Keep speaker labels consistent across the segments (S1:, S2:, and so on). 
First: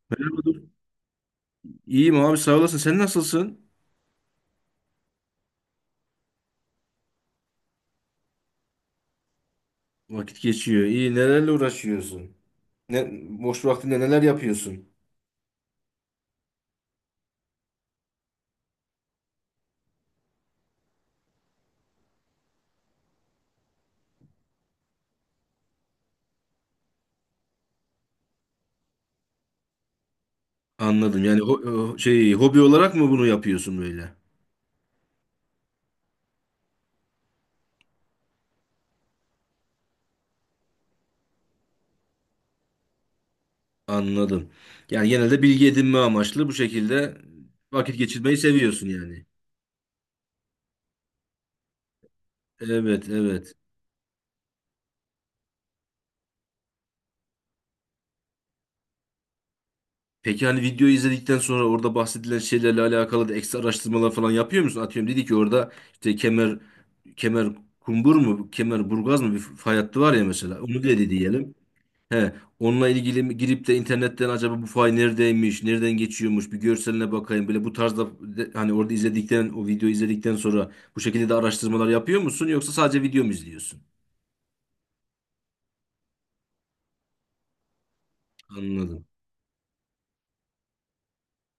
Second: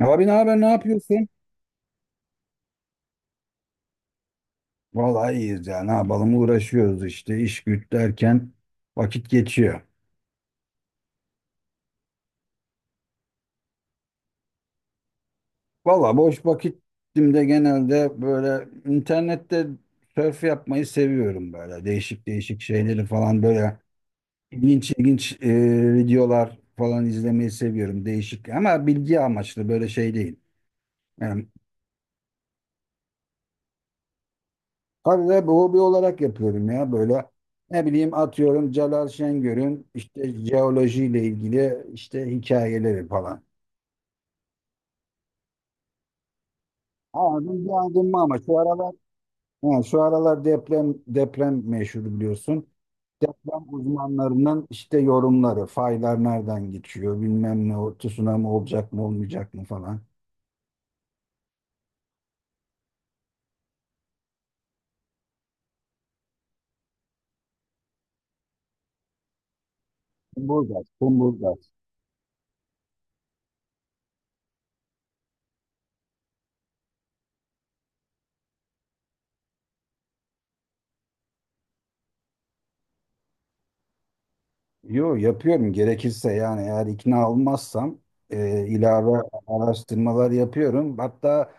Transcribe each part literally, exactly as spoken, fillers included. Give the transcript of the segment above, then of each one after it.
S1: Abi ne
S2: Merhaba
S1: haber,
S2: dur.
S1: ne yapıyorsun?
S2: İyiyim abi sağ olasın. Sen nasılsın?
S1: Vallahi iyiyiz ya. Ne yapalım? Uğraşıyoruz işte iş güç derken vakit geçiyor.
S2: Vakit geçiyor. İyi. Nelerle uğraşıyorsun? Ne, boş vaktinde neler yapıyorsun?
S1: Vallahi boş vakitimde genelde böyle internette surf yapmayı seviyorum böyle. Değişik değişik şeyleri falan böyle ilginç ilginç e, videolar falan izlemeyi seviyorum. Değişik ama bilgi amaçlı böyle şey değil.
S2: Anladım. Yani
S1: Yani
S2: ho- o şey hobi olarak mı bunu yapıyorsun böyle?
S1: tabii bu hobi olarak yapıyorum ya böyle ne bileyim atıyorum Celal Şengör'ün işte jeolojiyle ilgili işte hikayeleri falan.
S2: Anladım. Yani genelde bilgi edinme amaçlı bu şekilde
S1: Aldım
S2: vakit
S1: aldım
S2: geçirmeyi
S1: ama şu
S2: seviyorsun
S1: aralar
S2: yani.
S1: he, şu aralar deprem deprem meşhur biliyorsun.
S2: Evet, evet.
S1: Deprem uzmanlarının işte yorumları, faylar nereden geçiyor, bilmem ne, o tsunami olacak mı olmayacak mı falan.
S2: Peki hani videoyu izledikten sonra orada bahsedilen şeylerle alakalı da ekstra araştırmalar falan yapıyor musun? Atıyorum dedi ki orada işte kemer kemer kumbur mu, kemer burgaz mı bir fay hattı var ya mesela. Onu
S1: Kumburgaz,
S2: dedi diyelim.
S1: kumburgaz.
S2: He, onunla ilgili mi- girip de internetten acaba bu fay neredeymiş, nereden geçiyormuş bir görseline bakayım. Böyle bu tarzda de- hani orada izledikten, o videoyu izledikten sonra bu şekilde de araştırmalar yapıyor musun yoksa sadece video mu izliyorsun?
S1: Yo, yapıyorum gerekirse yani eğer ikna olmazsam e,
S2: Anladım.
S1: ilave araştırmalar yapıyorum. Hatta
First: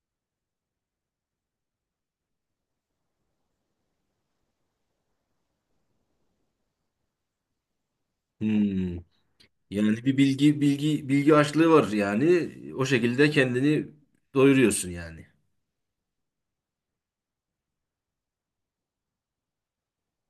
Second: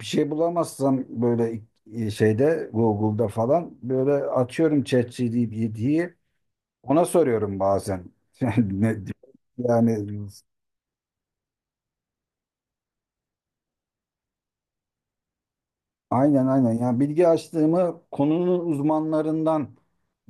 S1: bir şey bulamazsam böyle e, şeyde Google'da falan böyle açıyorum ChatGPT'yi, ona soruyorum bazen. Yani,
S2: Hmm.
S1: ne-
S2: Yani bir
S1: yani
S2: bilgi bilgi bilgi açlığı var yani o şekilde kendini doyuruyorsun yani.
S1: aynen aynen, yani bilgi açlığımı konunun uzmanlarından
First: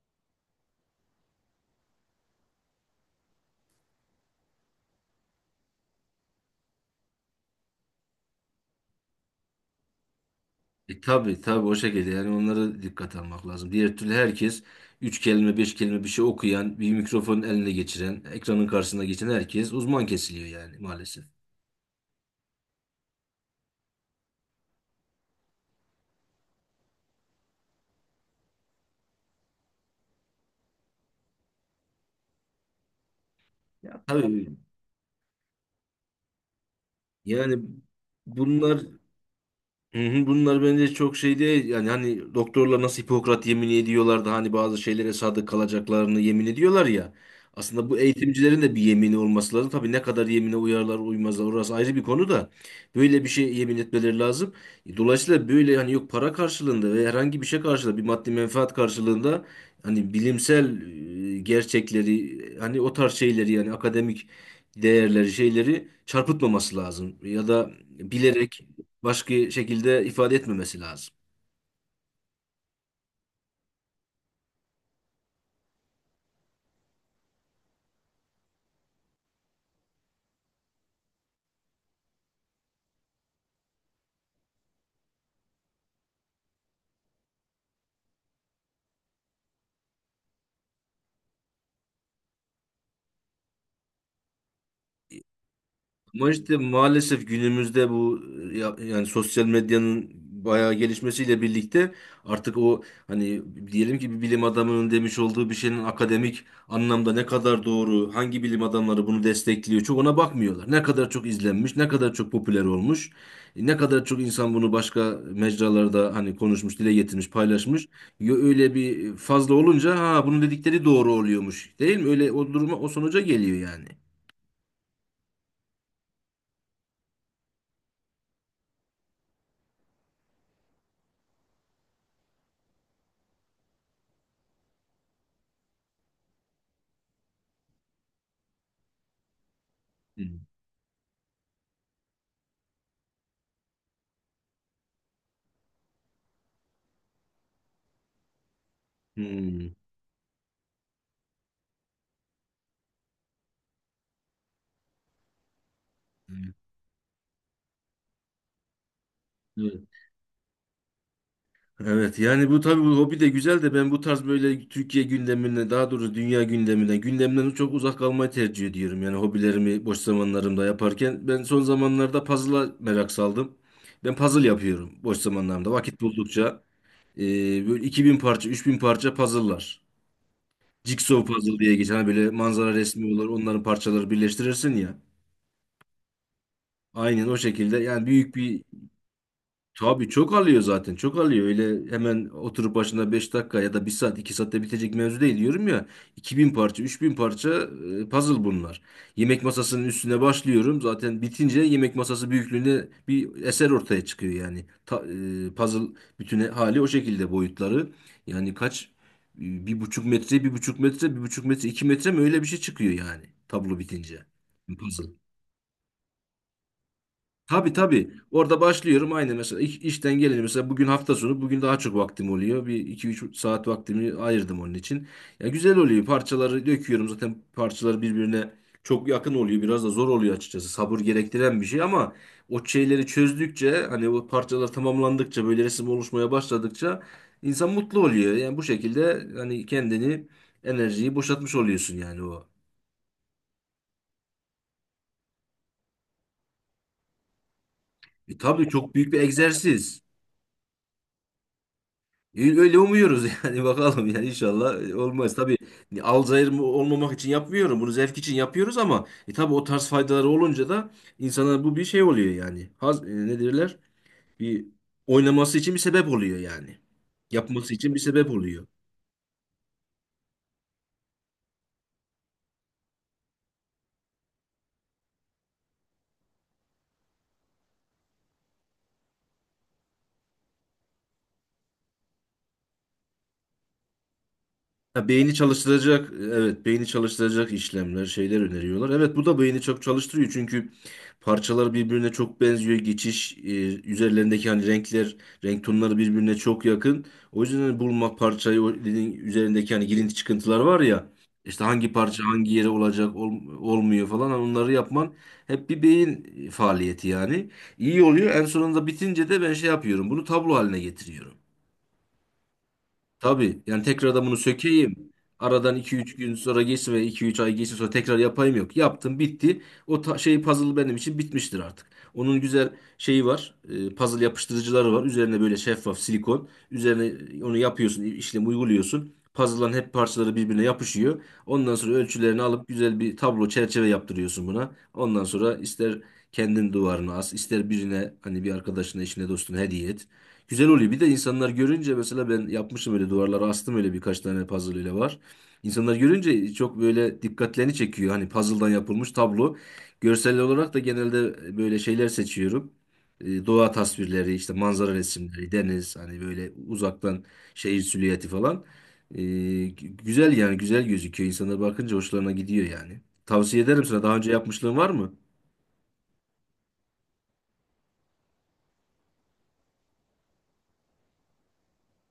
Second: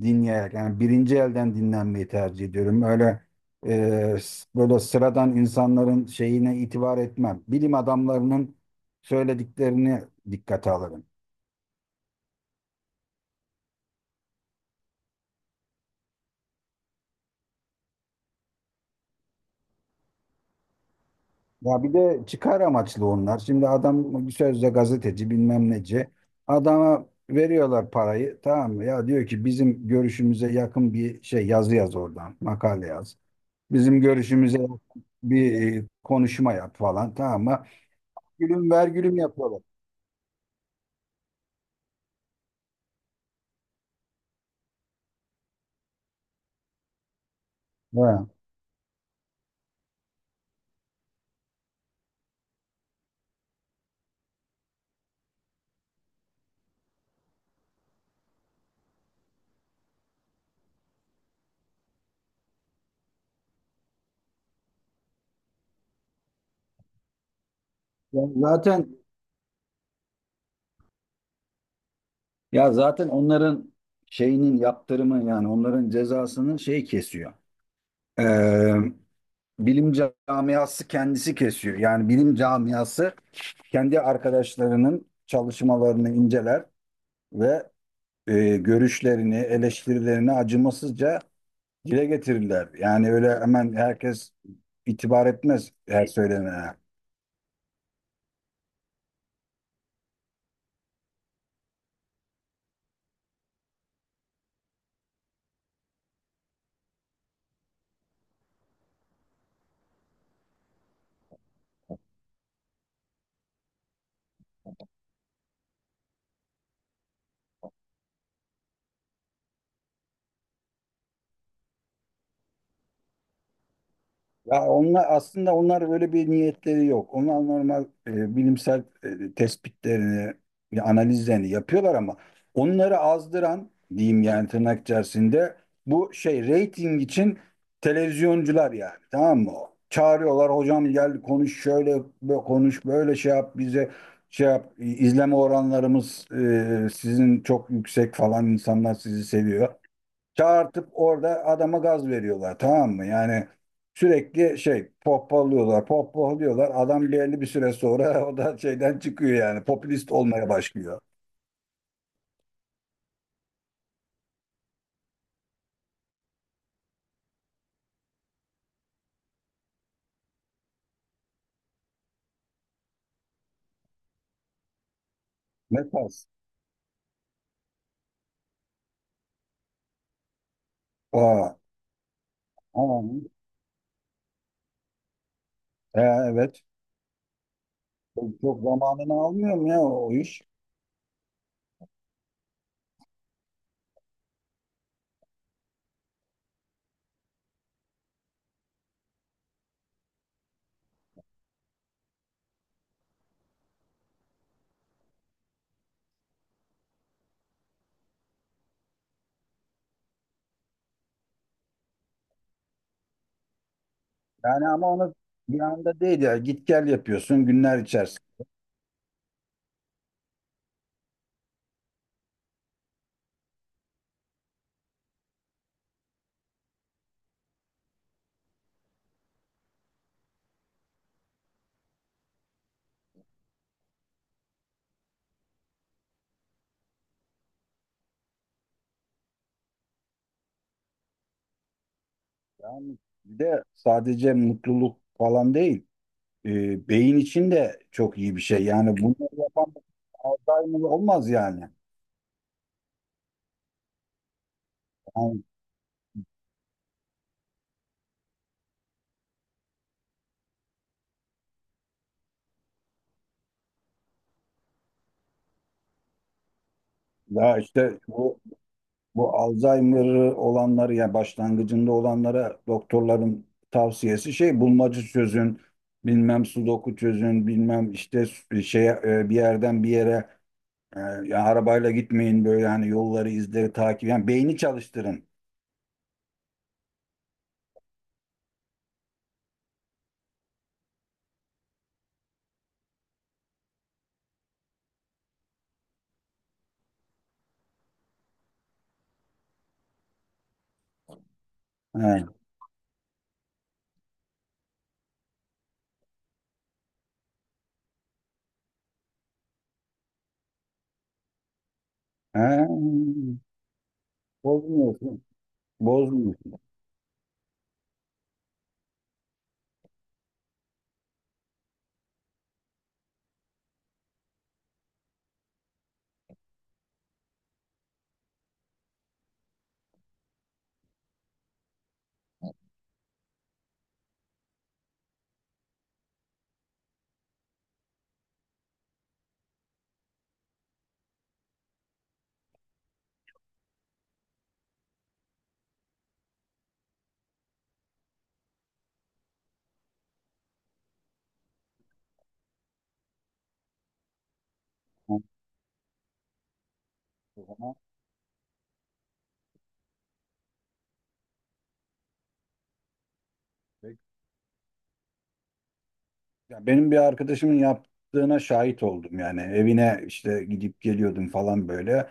S1: dinleyerek yani birinci elden dinlenmeyi tercih ediyorum. Öyle e, s- böyle sıradan insanların şeyine itibar etmem. Bilim adamlarının söylediklerini dikkate
S2: E,
S1: alırım.
S2: tabii tabii o şekilde yani onlara dikkat almak lazım. Diğer türlü herkes üç kelime beş kelime bir şey okuyan bir mikrofonun eline geçiren ekranın karşısına geçen herkes uzman kesiliyor yani maalesef.
S1: Ya bir de çıkar amaçlı onlar. Şimdi adam bir sözde gazeteci bilmem neci. Adama veriyorlar parayı, tamam mı? Ya diyor ki bizim görüşümüze yakın bir şey, yazı yaz oradan. Makale yaz. Bizim
S2: Ya, tabii
S1: görüşümüze yakın bir e, konuşma yap falan, tamam
S2: yani
S1: mı? Gülüm
S2: bunlar
S1: ver gülüm yapıyorlar.
S2: hı hı. Bunlar bence çok şey değil yani hani doktorlar nasıl Hipokrat yemini ediyorlar da hani bazı şeylere sadık kalacaklarını yemin ediyorlar ya. Aslında bu
S1: Ha.
S2: eğitimcilerin de bir yemini olması lazım. Tabii ne kadar yemine uyarlar uymazlar orası ayrı bir konu da böyle bir şey yemin etmeleri lazım. E, Dolayısıyla böyle hani yok para karşılığında ve herhangi bir şey karşılığında bir maddi menfaat karşılığında hani bilimsel e, gerçekleri e, hani o tarz şeyleri yani akademik değerleri şeyleri çarpıtmaması lazım ya da, evet,
S1: Ya
S2: bilerek
S1: zaten
S2: başka şekilde ifade etmemesi lazım.
S1: ya zaten onların şeyinin yaptırımı, yani onların cezasının şey kesiyor. Bilim camiası kendisi kesiyor. Yani bilim camiası kendi arkadaşlarının çalışmalarını inceler ve e, görüşlerini, eleştirilerini acımasızca dile getirirler. Yani öyle hemen herkes itibar etmez her
S2: Ama işte
S1: söylenene.
S2: maalesef günümüzde bu e, ya- yani sosyal medyanın bayağı gelişmesiyle birlikte artık o hani diyelim ki bir bilim adamının demiş olduğu bir şeyin akademik anlamda ne kadar doğru, hangi bilim adamları bunu destekliyor çok ona bakmıyorlar. Ne kadar çok izlenmiş, ne kadar çok popüler olmuş, e, ne kadar çok insan bunu başka mecralarda hani konuşmuş, dile getirmiş, paylaşmış. Yo- Öyle bir fazla olunca ha bunun dedikleri doğru oluyormuş değil mi? Öyle o duruma o sonuca geliyor yani.
S1: Ya onlar aslında, onlar böyle bir niyetleri yok. Onlar normal e, bilimsel e, tespitlerini, e, analizlerini yapıyorlar ama onları azdıran diyeyim, yani tırnak içerisinde, bu şey reyting için televizyoncular yani, tamam mı?
S2: Hı.
S1: Çağırıyorlar, hocam gel konuş şöyle bö- konuş böyle, şey yap bize, şey yap, izleme oranlarımız e, sizin çok yüksek falan, insanlar sizi
S2: Hmm.
S1: seviyor, çağırtıp orada adama gaz veriyorlar, tamam mı? Yani sürekli şey, pohpohluyorlar, pohpohluyorlar. Adam belli bir süre sonra o da şeyden çıkıyor yani,
S2: Evet,
S1: popülist olmaya başlıyor.
S2: evet, yani bu tabii bu hobi de güzel de ben bu tarz böyle Türkiye gündemine daha doğrusu dünya gündemine gündemden çok uzak kalmayı tercih ediyorum. Yani hobilerimi boş zamanlarımda yaparken ben son zamanlarda puzzle'a merak saldım. Ben puzzle yapıyorum boş zamanlarımda
S1: Ne
S2: vakit
S1: tarz?
S2: buldukça. Ee, böyle iki bin parça üç bin parça puzzle'lar. Jigsaw
S1: Aa,
S2: puzzle diye geçen hani böyle manzara
S1: aa,
S2: resmi olur onların parçaları birleştirirsin ya.
S1: e, evet.
S2: Aynen o şekilde yani büyük
S1: Çok,
S2: bir
S1: çok zamanını almıyor mu ya o
S2: tabii
S1: o
S2: çok
S1: iş?
S2: alıyor zaten. Çok alıyor. Öyle hemen oturup başına beş dakika ya da bir saat iki saatte bitecek mevzu değil diyorum ya. iki bin parça üç bin parça e, puzzle bunlar. Yemek masasının üstüne başlıyorum. Zaten bitince yemek masası büyüklüğünde bir eser ortaya çıkıyor yani. Ta- e, puzzle bütün hali o şekilde boyutları. Yani kaç e, bir buçuk metre bir buçuk metre bir buçuk metre iki metre mi öyle bir şey çıkıyor yani tablo bitince.
S1: Yani ama
S2: Puzzle.
S1: onu bir anda değil ya, git gel yapıyorsun
S2: Tabii
S1: günler
S2: tabii.
S1: içerisinde.
S2: Orada başlıyorum aynı mesela iş- işten gelince mesela bugün hafta sonu bugün daha çok vaktim oluyor. Bir iki üç saat vaktimi ayırdım onun için. Ya güzel oluyor. Parçaları döküyorum zaten parçaları birbirine çok yakın oluyor. Biraz da zor oluyor açıkçası. Sabır gerektiren bir şey ama o şeyleri çözdükçe hani o parçalar tamamlandıkça böyle resim oluşmaya başladıkça insan mutlu oluyor. Yani bu şekilde hani kendini enerjiyi boşaltmış oluyorsun yani o.
S1: Yani bir de sadece mutluluk falan değil. E, beyin için de çok iyi
S2: E
S1: bir şey.
S2: tabii çok
S1: Yani
S2: büyük
S1: bunu
S2: bir
S1: yapan
S2: egzersiz.
S1: Alzheimer olmaz yani.
S2: Öyle umuyoruz yani bakalım yani inşallah e, olmaz.
S1: Yani
S2: Tabii e, alzheimer mı- olmamak için yapmıyorum. Bunu zevk için yapıyoruz ama e, tabii o tarz faydaları olunca da insana bu bir şey oluyor yani. Haz, e, ne derler? Bir oynaması için bir sebep oluyor yani.
S1: ya
S2: Yapması için
S1: işte
S2: bir sebep
S1: bu,
S2: oluyor.
S1: bu Alzheimer olanları ya başlangıcında olanlara doktorların tavsiyesi şey, bulmaca çözün, bilmem sudoku çözün, bilmem işte şey, bir yerden bir yere e, ya arabayla gitmeyin böyle, yani yolları izleri takip, yani beyni
S2: Ha,
S1: çalıştırın.
S2: beyni çalıştıracak, evet beyni çalıştıracak işlemler, şeyler öneriyorlar. Evet bu da beyni çok çalıştırıyor çünkü parçalar birbirine çok benziyor. Geçiş, e, üzerlerindeki hani renkler, renk tonları birbirine çok yakın. O yüzden hani bulmak parçayı, o dediğin üzerindeki hani girinti çıkıntılar var ya, işte hangi parça
S1: He.
S2: hangi yere olacak, ol- olmuyor falan hani onları yapman hep bir beyin faaliyeti yani. İyi oluyor. En sonunda bitince de ben şey yapıyorum, bunu tablo haline getiriyorum.
S1: He.
S2: Tabii yani tekrardan bunu sökeyim.
S1: Bozmuyorsun.
S2: Aradan iki üç gün
S1: Bozmuyorsun.
S2: sonra geçsin ve iki üç ay geçsin sonra tekrar yapayım yok. Yaptım bitti. O ta- şey puzzle benim için bitmiştir artık. Onun güzel şeyi var. E, puzzle yapıştırıcıları var. Üzerine böyle şeffaf silikon. Üzerine onu yapıyorsun, işlemi uyguluyorsun. Puzzle'ların hep parçaları birbirine yapışıyor. Ondan sonra ölçülerini alıp güzel bir tablo çerçeve yaptırıyorsun buna. Ondan sonra ister kendin duvarına as, ister birine hani bir arkadaşına, eşine, dostuna hediye et. Güzel oluyor. Bir de insanlar görünce mesela ben yapmışım öyle duvarlara astım öyle birkaç tane puzzle ile var. İnsanlar görünce çok böyle dikkatlerini çekiyor. Hani puzzle'dan yapılmış tablo. Görsel olarak da genelde e, böyle şeyler seçiyorum. E, Doğa tasvirleri, işte manzara
S1: Tamam,
S2: resimleri, deniz, hani böyle uzaktan
S1: o zaman.
S2: şehir silüeti falan. E, güzel yani güzel gözüküyor. İnsanlar bakınca hoşlarına gidiyor yani. Tavsiye ederim sana. Daha önce yapmışlığın var mı?
S1: Ya benim bir arkadaşımın yaptığına şahit oldum yani, evine işte gidip geliyordum falan böyle.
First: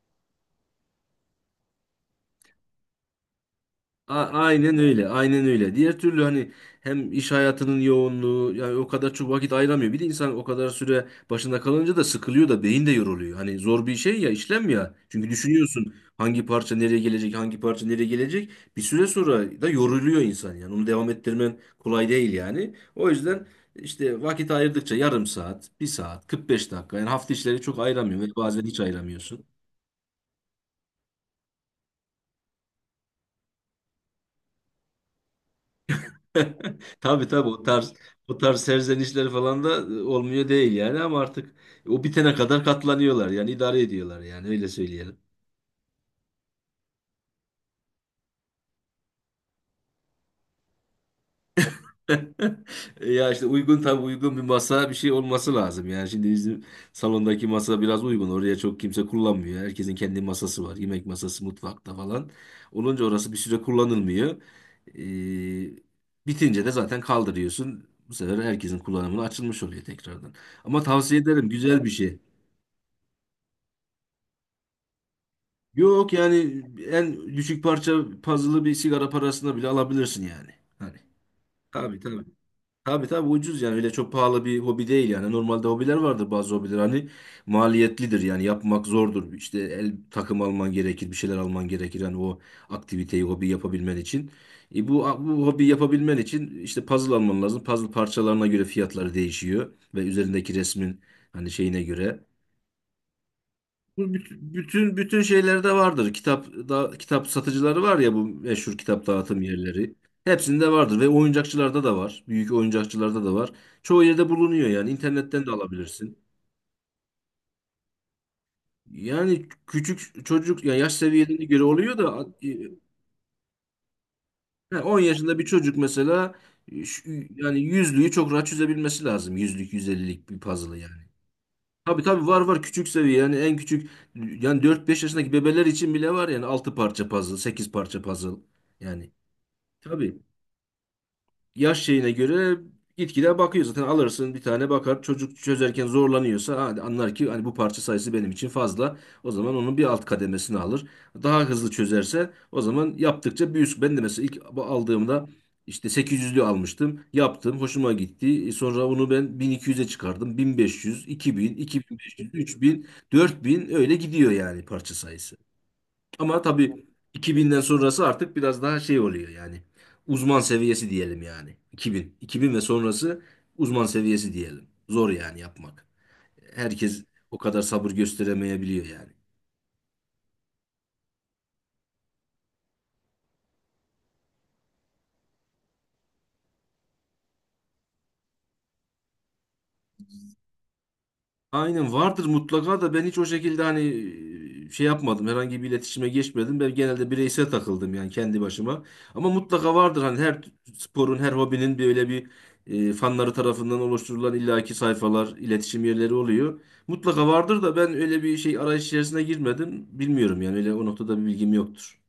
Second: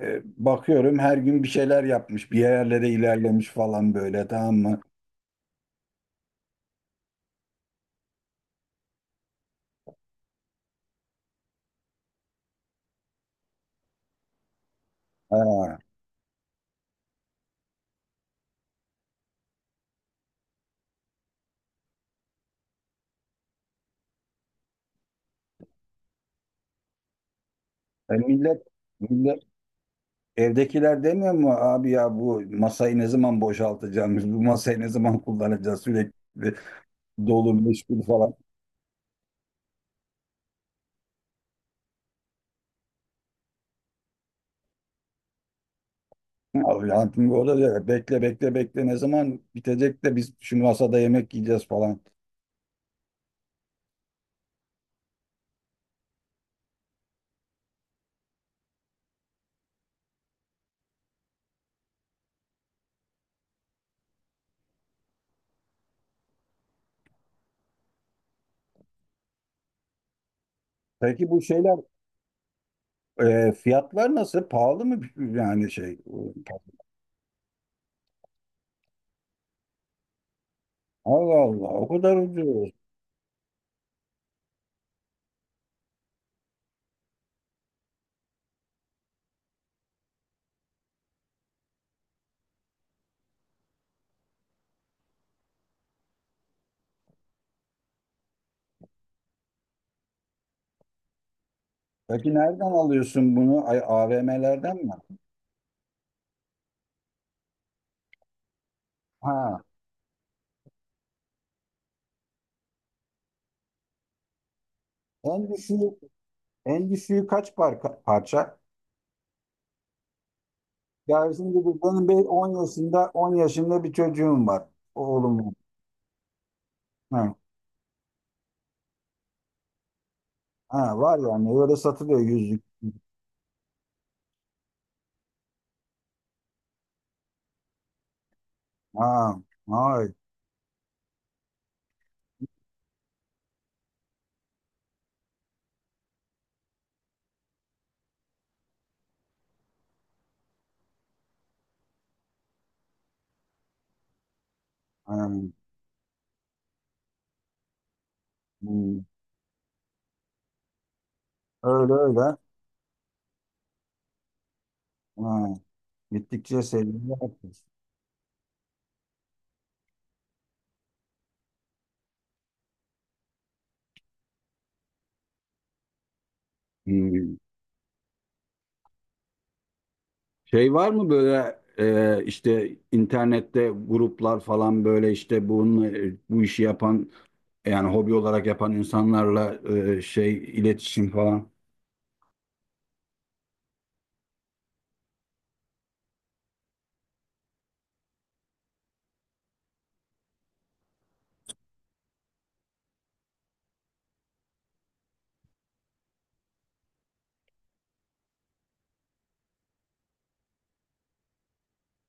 S1: E, bakıyorum her gün bir şeyler yapmış, bir yerlere ilerlemiş falan
S2: A-
S1: böyle, tamam
S2: Aynen
S1: mı?
S2: öyle, aynen öyle. Diğer türlü hani hem iş hayatının yoğunluğu yani o kadar çok vakit ayıramıyor. Bir de insan o kadar süre başında kalınca da sıkılıyor da beyin de yoruluyor. Hani zor bir şey ya işlem ya. Çünkü
S1: Ha.
S2: düşünüyorsun hangi parça nereye gelecek, hangi parça nereye gelecek. Bir süre sonra da yoruluyor insan yani. Onu devam ettirmen kolay değil yani. O yüzden işte vakit ayırdıkça yarım saat, bir saat, kırk beş dakika. Yani hafta içleri çok
S1: E,
S2: ayıramıyor ve
S1: millet,
S2: bazen hiç
S1: millet
S2: ayıramıyorsun.
S1: evdekiler demiyor mu abi ya, bu masayı ne zaman boşaltacağımız, bu masayı ne zaman kullanacağız, sürekli
S2: Tabii tabii
S1: dolu
S2: o tarz
S1: meşgul falan.
S2: o tarz serzenişleri falan da e, olmuyor değil yani ama artık o bitene kadar katlanıyorlar yani idare ediyorlar yani öyle söyleyelim.
S1: Abi hayatım o da diyor, bekle bekle bekle, ne zaman bitecek de biz şu masada yemek yiyeceğiz falan.
S2: Ya işte uygun tabii uygun bir masa bir şey olması lazım yani şimdi bizim salondaki masa biraz uygun oraya çok kimse kullanmıyor herkesin kendi masası var yemek masası mutfakta falan olunca orası bir süre kullanılmıyor. Ee, bitince de zaten kaldırıyorsun bu sefer herkesin kullanımına açılmış oluyor tekrardan ama tavsiye
S1: Peki bu
S2: ederim
S1: şeyler,
S2: güzel bir şey.
S1: Ee, fiyatlar nasıl? Pahalı mı yani şey?
S2: Yok yani en düşük parça puzzle'ı bir sigara parasına bile alabilirsin yani. Hani
S1: Allah Allah, o
S2: tabii
S1: kadar
S2: tabii.
S1: ucuz.
S2: Tabii tabii ucuz yani öyle çok pahalı bir hobi değil yani. Normalde hobiler vardır bazı hobiler hani maliyetlidir yani yapmak zordur. İşte el takım alman gerekir, bir şeyler alman gerekir hani o aktiviteyi, hobi yapabilmen için. E bu bu hobi yapabilmen için işte puzzle alman lazım. Puzzle parçalarına göre fiyatları değişiyor ve üzerindeki resmin hani şeyine göre.
S1: Peki nereden alıyorsun bunu? Ay,
S2: Bu büt-
S1: A V M'lerden mi?
S2: bütün bütün şeylerde vardır. Kitap da kitap satıcıları var ya bu meşhur kitap dağıtım
S1: Ha,
S2: yerleri. Hepsinde vardır ve oyuncakçılarda da var. Büyük oyuncakçılarda da var. Çoğu yerde bulunuyor yani internetten
S1: en
S2: de
S1: düşüğü,
S2: alabilirsin.
S1: en düşüğü kaç parka, parça?
S2: Yani küçük çocuk yani yaş
S1: Ya
S2: seviyesine
S1: şimdi
S2: göre
S1: bu-
S2: oluyor
S1: benim
S2: da
S1: bir
S2: e,
S1: on yaşında, on yaşında bir çocuğum var.
S2: ha, on yaşında bir
S1: Oğlum var.
S2: çocuk mesela e, şu-
S1: Ha,
S2: yani yüzlüğü çok rahat çözebilmesi lazım. Yüzlük, yüz ellilik bir puzzle
S1: ha,
S2: yani.
S1: var yani, öyle
S2: Tabii
S1: satılıyor
S2: tabii var var
S1: yüzlük.
S2: küçük seviye yani en küçük yani dört beş yaşındaki bebeler için bile var yani altı parça puzzle sekiz parça puzzle
S1: Ha,
S2: yani
S1: ay,
S2: tabii yaş şeyine göre gitgide bakıyor zaten alırsın bir tane bakar çocuk çözerken zorlanıyorsa hadi anlar ki hani bu parça sayısı benim için fazla o zaman onun bir alt kademesini alır daha hızlı çözerse o zaman yaptıkça bir üst ben de mesela ilk bu
S1: ha,
S2: aldığımda işte sekiz yüzlü almıştım yaptım hoşuma gitti E sonra
S1: hmm.
S2: onu ben bin iki yüze çıkardım bin beş yüz iki bin
S1: Öyle
S2: iki bin beş yüz 3000
S1: öyle.
S2: bin iki bin beş yüz, üç bin, dört bin, öyle gidiyor yani parça sayısı.
S1: Ha,
S2: Ama
S1: gittikçe
S2: tabii
S1: seviyor.
S2: iki binden sonrası artık biraz daha şey oluyor yani. Uzman seviyesi diyelim yani. iki bin. iki bin ve sonrası uzman seviyesi diyelim. Zor yani yapmak. Herkes
S1: Hmm.
S2: o kadar sabır gösteremeyebiliyor yani.
S1: Şey var mı böyle e, işte internette gruplar falan, böyle işte bunun e, bu işi yapan yani hobi olarak yapan insanlarla e, şey iletişim falan.
S2: Aynen vardır mutlaka da ben hiç o şekilde hani e, şey yapmadım. Herhangi bir iletişime geçmedim. Ben genelde bireysel takıldım yani kendi başıma. Ama mutlaka vardır hani her sporun, her hobinin böyle bir e, fanları tarafından oluşturulan illaki sayfalar, iletişim yerleri oluyor. Mutlaka vardır da ben öyle bir şey arayış içerisine girmedim. Bilmiyorum yani öyle o noktada bir bilgim yoktur.